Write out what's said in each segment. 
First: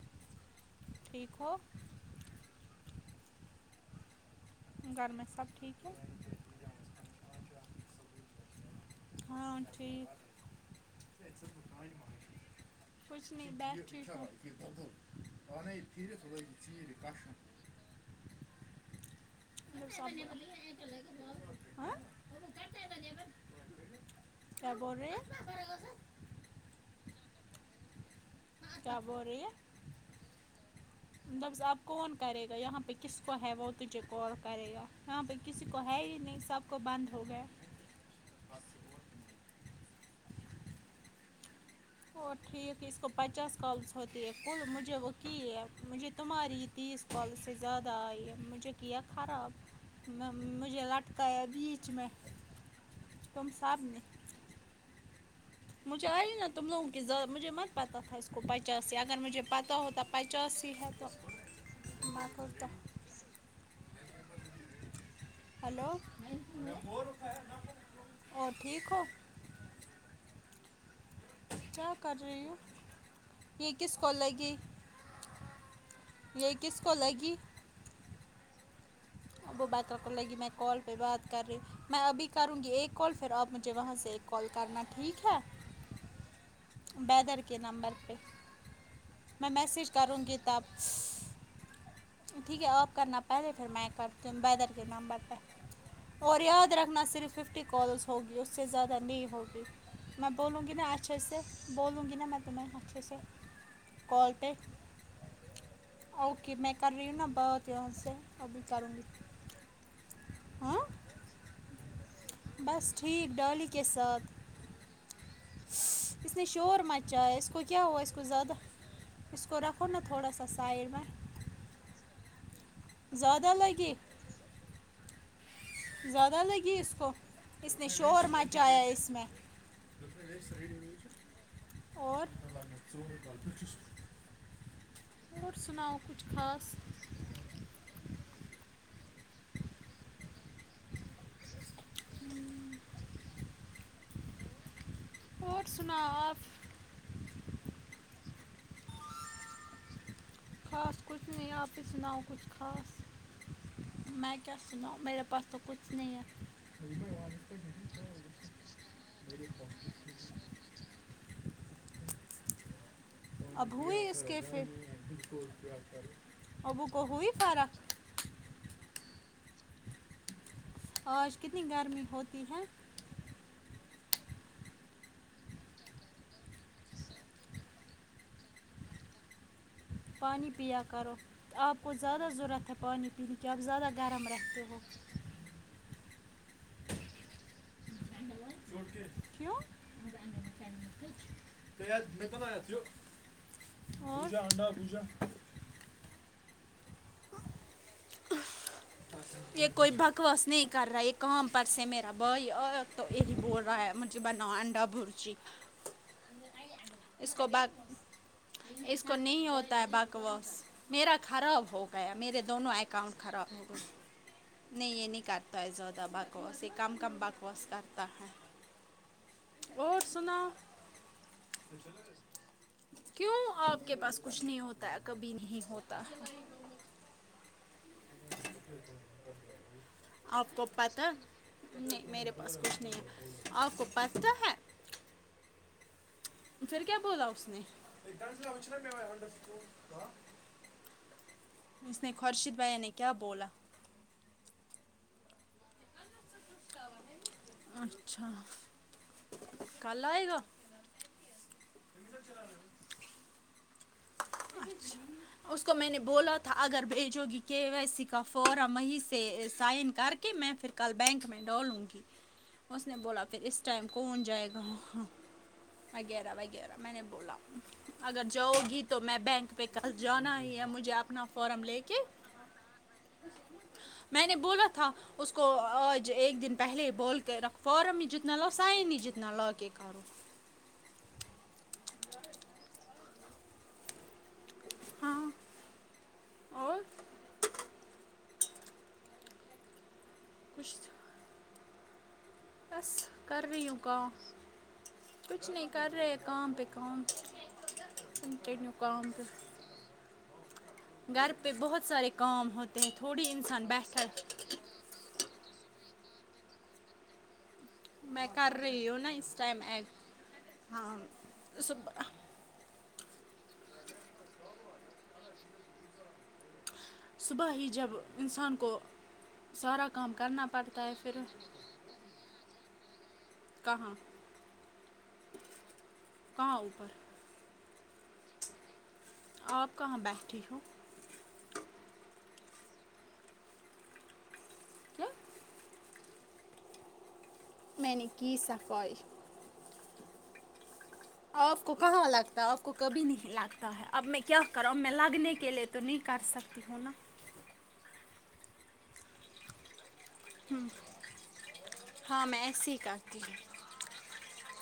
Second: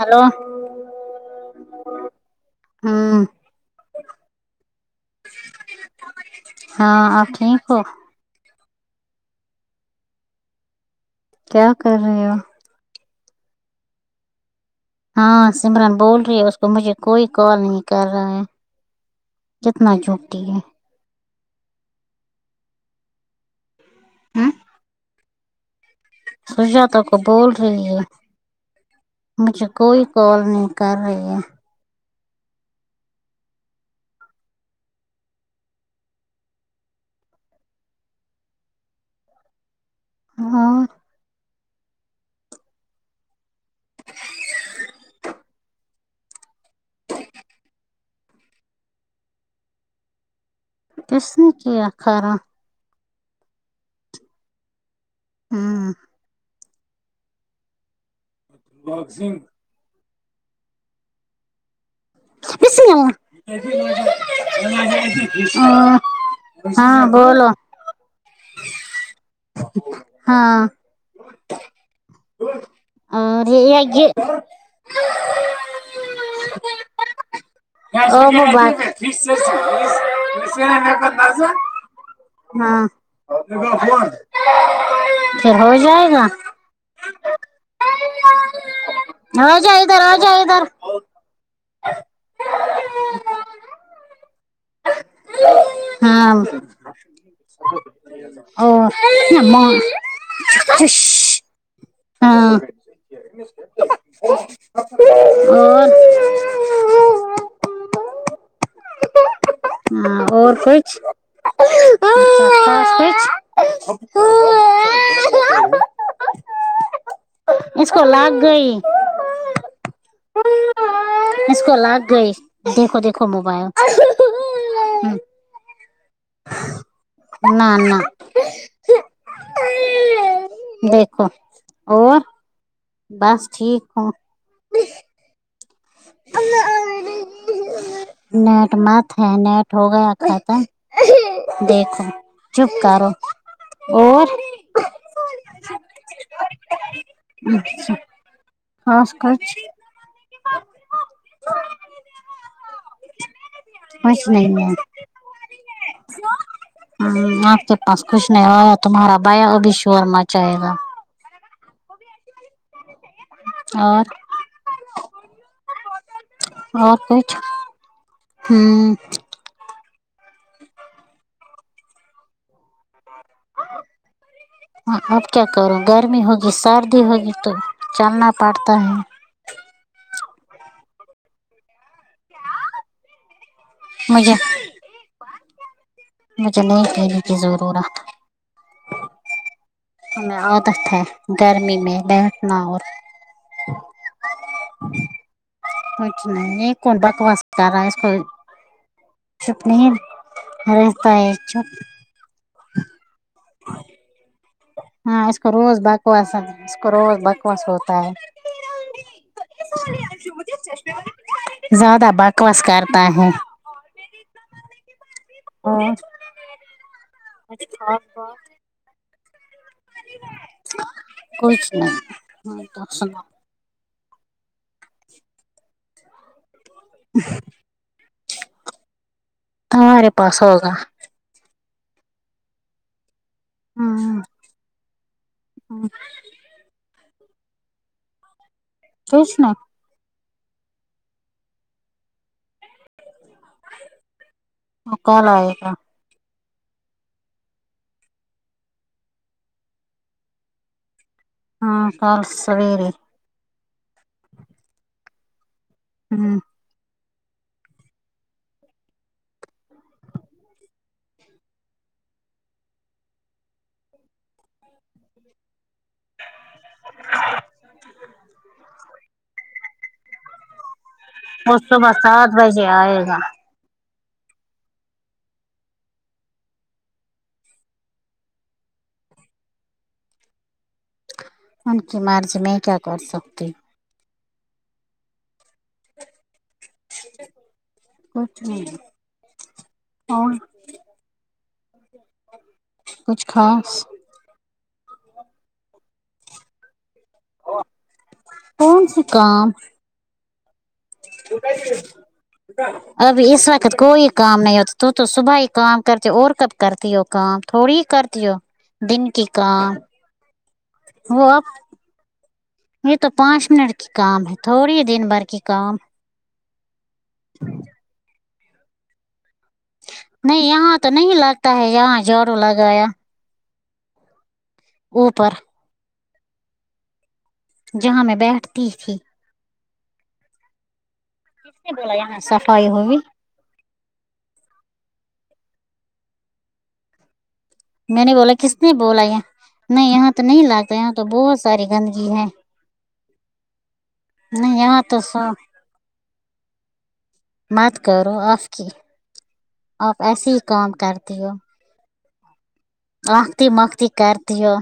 hello ٹیھک ہو ہاں گھر میں سب ٹھیک ہے ہاں آپ ٹھیک ہو ہاں ٹھیک کیا کر رہے ہو کچھ نہی بیٹھی ہو ہاں سمرن بول رہی ہے اس کو مجھے کوئی کال نہیں کر رہا ہے کتنا جھوٹی ہے [unintelligible] کیا بول رہی ہے سجات کو بول رہی ہے کیا بول رہی ہے مجھے کوئی کال نہیں کر رہی ہے مطلب آپ کون کرے گا یہاں پہ کس کو ہے وہ تجھے کال کرے گا یہاں پہ کسی کو ہے ہی نہیں سب کو بند ہو گئے ہاں وہ ٹھیک ہے اس کو پچاس کالس ہوتی ہے کل مجھے وہ کی ہے مجھے تمہاری تیس کال سے زیادہ آئی مجھے کیا خراب یہ کس لٹکایا نے کیا بیچ میں کھارا تم سا ہوں مجھے آئیے نا تم لوگوں ک زیادہ مجھے مت پتہ تھا اس کو پچاسی اگر مجھے پتہ ہوتا پچاسی ہے تو میں کرتا اسسا [unintelligible] ہ ہلو ہاں بولو اور ٹھیک ہو ہاں کیا کر رہی ہوں اور یہ آ یہ کس کو لگی [unintelligible] اب باتا کر لگی میں کال پہ بات کر رہی میں ابھی کروں گی ہاں ایک کال پھر آپ مجھے وہاں سے ایک کال کرنا ٹھیک ہے پھر ہو جائے گا بیدر کے نمبر پہ میں ہو جا میسیج ادھر ہو کروں جا گی ادھر تب ٹھیک ہے آپ کرنا پہلے پھر میں کرتی ہوں بیدر کے نمبر پہ ہاں اور یاد رکھنا صرف ففٹی کالز ہوگی ا سے ہاں زیادہ نہیں ہوگی میں بولوں گی نا اچھے سے بولوں گی نا میں تمہیں اچھے سے کال پہ اور اوکے میں کر رہی ہوں نا بات یہاں سے ابھی کرونگی ہ اور کچھ اور بس ٹھیک ڈالی کے کچھ ساتھ اس نے شورمچا اس اس کو کیا ہوا اس کو زیادہ ا اس کوو رکھو نا تھوڑا سا سائڈ میںہ اس کو لگ گئی دیکھو دیکھو زیادہ موبائل لگی زیادہ لگی اس کو نہ اس نے نہ شور مچایا اس میں دیکھو اور بس ٹھیک ہوں اور سناؤ کچھ خاص نیٹ مت ہے نیٹ ہو گیا ختم دیکھ چپ کرو اور اور سنا آپ اچھا خاص کچھ خاص کچھ نہیں آپ ہی سناؤ کچھ خاص کچھ میں کیا نہیں ہے سناؤ میرے پاس تو کچھ نہیں ہے ہ آپ کے پاس کچھ نہیں ہوا تمہارا بھیا اب شور مچاے گا اب ہوئی اور اس کی فر ابو کو ہوئی پاراک ہوں آج کتنی گرمی ہوتی ہے آ ہاں اب کیا کرو گرمی ہوگی سردی ہوگی تو چلنا پڑتا ہے پانی پیا کرو آپ کو زیادہ ضرورت ہے پانی پینے کی آپ زیادہ گرم مجھے رہتے ہو مجھے نہیں کہنیی کی ضرورت ہمیں عادت ہے گرمی میں بیٹھنا اور [inaudible] اور کچھ نہیں کونڈ بکواس کررہا اس کو [unintelligible] چپ یہ نہیں کوئی بکواس نہیں کر رہا رہتا یہ ہے کام چپ پرسے میر بھائی آیا تو یہی بول رہا ہے مجھے بناؤ انڈا ہاں بورجی اس کو ایسا اس کو روز بکواس بک ہوتا ہے اس کو نہیں ہوتا ہے بکواس میرا خراب ہو زیادہ گیا میرے بکواس دونوں کرتا اکاؤنٹ ہے خراب ہو گئے نہیں یہ نہیں کرتا ہے اور زیادہ بکواس یہ کم کم بکواس کچھ خاص کرتا ہے اور سناو بات کچھ نہیں کیوں آپ کے پاس کچھ نہیں ہوتا ہے کبھی نہیں ہوتا ہر [unintelligible] آپ کو پتہ نہیں میرے پاس کچھ نہیں ہے آپ کو پتہ ہے ہاں پھر کیا بولا اس نے کچھ نہیں اس نے خورشید بھیا نے کیا بولا وہ کل آئے گا اچھا کل آئے گا ہاں کال سویرے اچھا اس کو میں نے بولا ہوں تھا اگر بھیجو گی کے ویس سی کا فورم وہیں سے سائن کر کے میں پھر کل بینک میں ڈالوں گی اس نے بولا پھر اس ٹائم کون جائے گااں وغیرہ وغیرہ میں نے بولا اگر جاؤ گی تو میں بینک پہ کل جانا ہی ہے مجھے اپنا وہ فارم لے صبح کے سات بجے آئے گا میں نے بولا تھا اس کو آج ایک دن پہلے ہی بول کے رکھو فارم ہی جتنا لاؤ سائن ہی جتنا لا کے کرو ان کی مرض میں کیا کر سکتی ہاں اور کچھ نہیں اور کچھ بس کچھ کر رہی ہو خاص کام کچھ نہیں کر رہے کام پے کام انم کر نو کون سی کاام بھی کام گھر پہ بہت سارے کام ہوتے ہیں اب تھوڑی اس انسان وقت بہتر کوئی کام نہیں ہوتا تو تو صبح ہی کام کرتی اور کب کرتی ہو کام تھوڑی میں کرتی ہو کر رہی ہوں نا دن کی اس ٹائم کام اے ہاں وہ اب صبح یہ تو پانچ منٹ کی کام ہے تھوڑی دن بھر کی کام صبح ہی جب انسان کو سارا کام کرنا نہیں یہاں پڑتا تو ہے نہیں پھر لگتا ہے یہاں جھاڑو لگایا کہاں اوپر کہاں اوپر جہاں میں بیٹھتی تھی آپ کہاں بیٹھتی ہو یہاں صفائی ہو [unintelligible] میں نے بولا کس نے بولا یہ نہیں یہاں تو نہیں لاتا یہاں تو بہت آپ ساری کو کہاں گندگی لگتا ہے آپ کو کبھی نہیں لگتا ہے اب میں کیا نہیں کروں یہاں میں تو سو لگنے کے لیے تو نہیں کر سکتی ہوں نا مت کرو آپ کی آپ ایسے ہی کام کرتی ہو ہاں میں ایسی آختی ماختی کرتی ہو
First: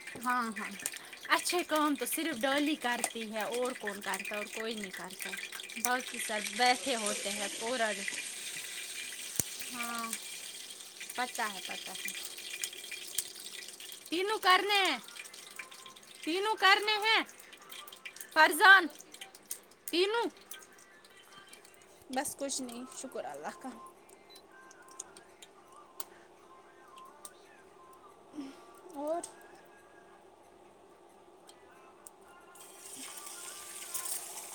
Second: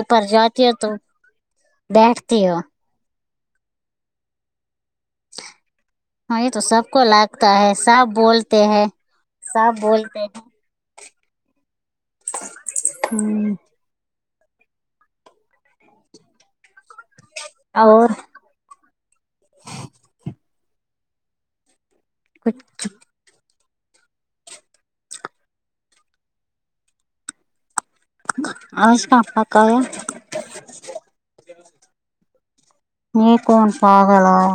اوپر ہاں جاتی ہاں ہو تو اچھے کام تو صرف بیٹھتی ہو ڈالی کرتی ہے اور کون کرتا ہے اور کوئی نہیں کرتا باقی ہاں سب یہ تو بیٹھے کو ہوتے ہیں لگتا ہے پورا دن سب بولتے ہیں سب ہاں بولتے ہیں پتا ہے پتا ہے ہو‌ں تینوں کرنے ہے تینوں کرنے ہیں اور فرضان تینوں بس کچھ نہیں شکر اللہ کا آج کا اور پکایا یہ کون پاگل ہے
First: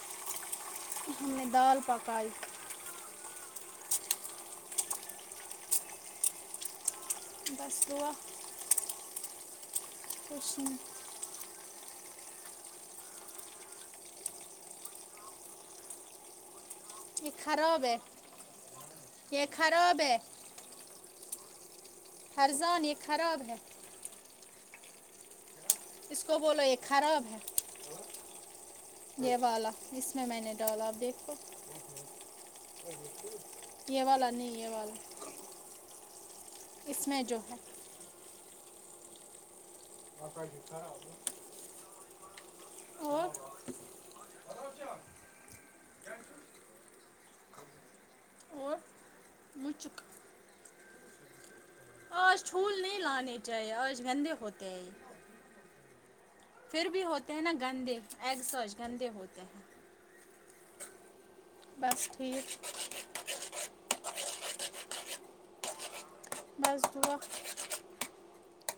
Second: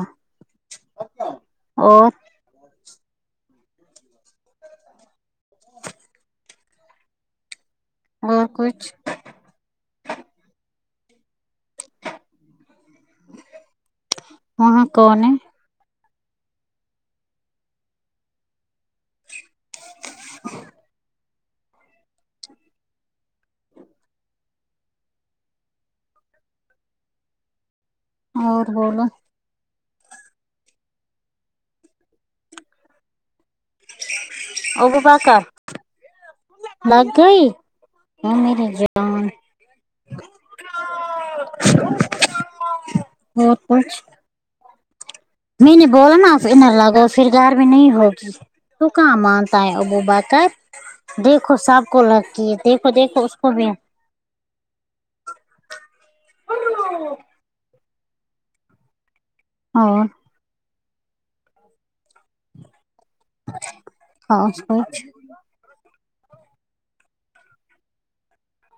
ہم نے دال پکائی بس ہوا اور کچھ کچھ نہیں وہاں کون ہے یہ خراب ہے یہ خراب ہے فرزان یہ خراب ہے اس کو بولو یہ خراب ہے اور بولو یہ والا اس میں میں نے ڈالا آپ دیکھو یہ والا نہیں یہ ابو والا بکر اس میں جو ہے ہاں میری جان اور کچھ میں نے بولا نا آپ فر نیں لگو پھر گھر میں نہیں ہوگی اور تو کہاں مانتا ہے اب وہ مچک پتہ ہے دیکھو سب کو آج لگی ہے چھول دیکھو نہیں دیکھو اس لانے کو بھی چاہیے آج گندے ہوتے ہیں یہ پھر بھی ہوتے ہیں نا گندے ایگ سوز گندے ہوتے ہیں اور بس ٹھیک [unintelligible] [unintelligible]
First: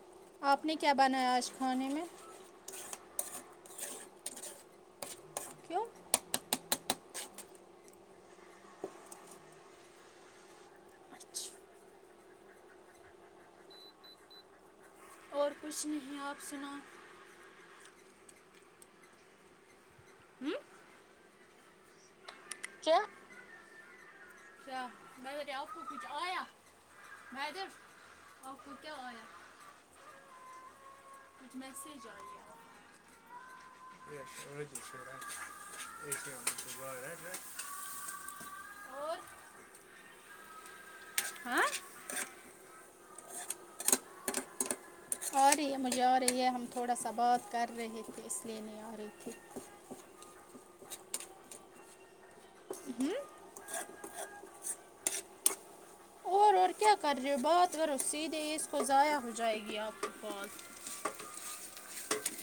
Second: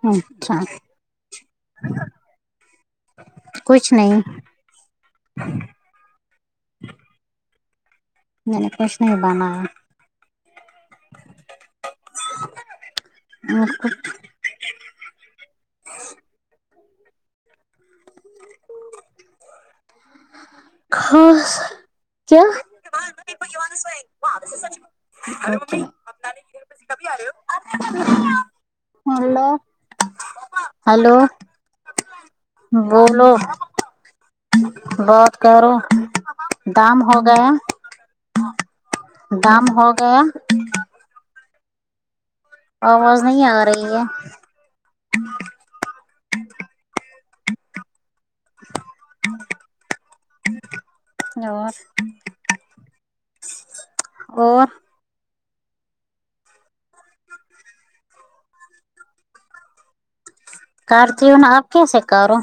اچھا آپ نے کیا بنایا آج کھانے میں کچھ نہیں کیوں میں نہ کچھ نہیں بنایا [unintelligible] اچھا اور کچھ نہیں آپ سناؤ خاص کیا کیا [unintelligible] [unintelligible] ہیلو کچھ میسج ایا بولو بات کرو گام ہو گیا اور کام ہو گیا ہاں آ واز نہیں آ رہی ہے ارہی ہے مجھے آرہی ہے ہم تھوڑا سا بات کر رہے تھے اس لیے نہیں آ رہی تھی اور ھممم اور اور اور کیا کر رہے ہو بات کرو سیدھے اس کو ضائع ہو جائے گی آپ کے پاس کرتی ہوں نا اب کیسے کرو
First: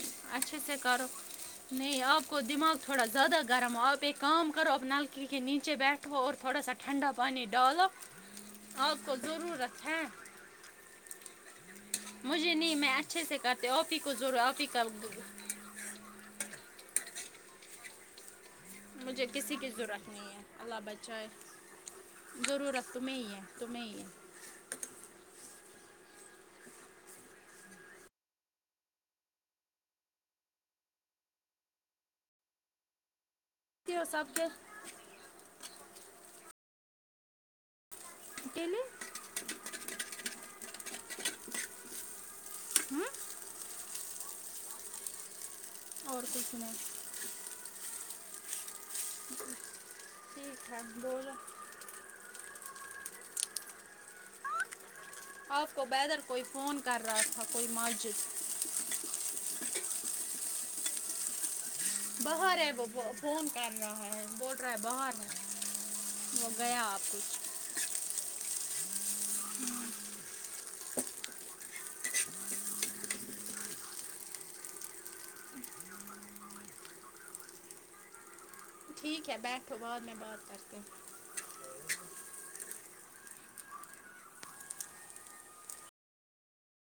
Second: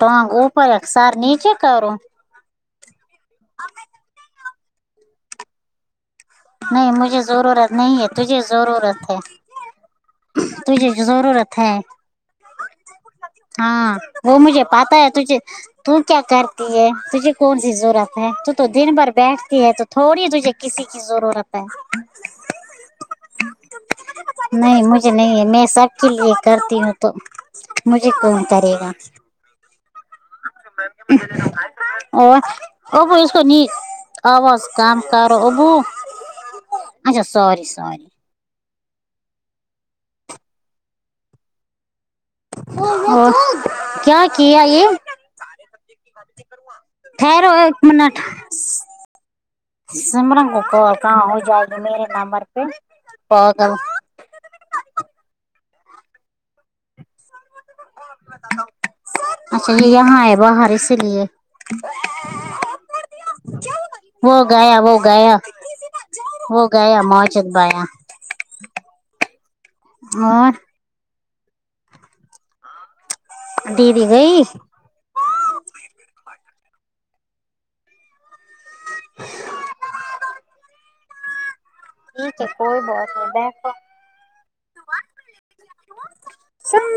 ٹانگ اوپر سر نیچے کرو اور دماغ تھوڑا زیادہ گرم ہو اور پھر ایک کام کرو آپ نال کے نیچے بیٹھو اور تھوڑا سا نہیں ٹھنڈا مجھے پانی ضرورت ڈالو نہیں ہے تجھے آپ ضرورت کو ہے ضرورت ہے تجھے جو ضرورت ہے مجھے نہیں میں اچھے سے کرتے آپ ہاں ہی کو ضرور وہ آپ مجھے ہی کا پتا ہے تجھے تو کیا کرتی ہے تجھے کون سی ضرورت ہے تو دن بھر بیٹھتی ہے تو تھوڑی تجھے کسی کی چاہے ضرورت ہے ضرورت تمہیں ہی ہیں تمہیں ہی ہیں نہیں مجھے نہیں ہے میں سب کے لیے کرتی ہوں تو مجھے کون کرے گا اب اسکو نہیں ہو سب کے آواز کام کرو ابو اچھا سوری سوری اکیلے ہوں اور کیا کیا یہ اور کچھ نہیں ٹھیرو ایک منٹ سمرن کو ٹھیک ہے کو کہاں بولو ہو جائے میرا نمر پے پاگل آپ کو بروتھر کوئی فون کر رہا تھا کوئی ماجد اچھا جی یہاں ہے باہر اس لیے باہر ہے وہ فون کر رہا ہے وہ بول رہا ہے گیا وہ باہر گیا ہو وہ گیا آپ کچھ ایا اور دیدی گئی ٹھیک ہے بیٹھو بعد میں بات کرتے ہیں پھر کیا کوئی [unintelligible]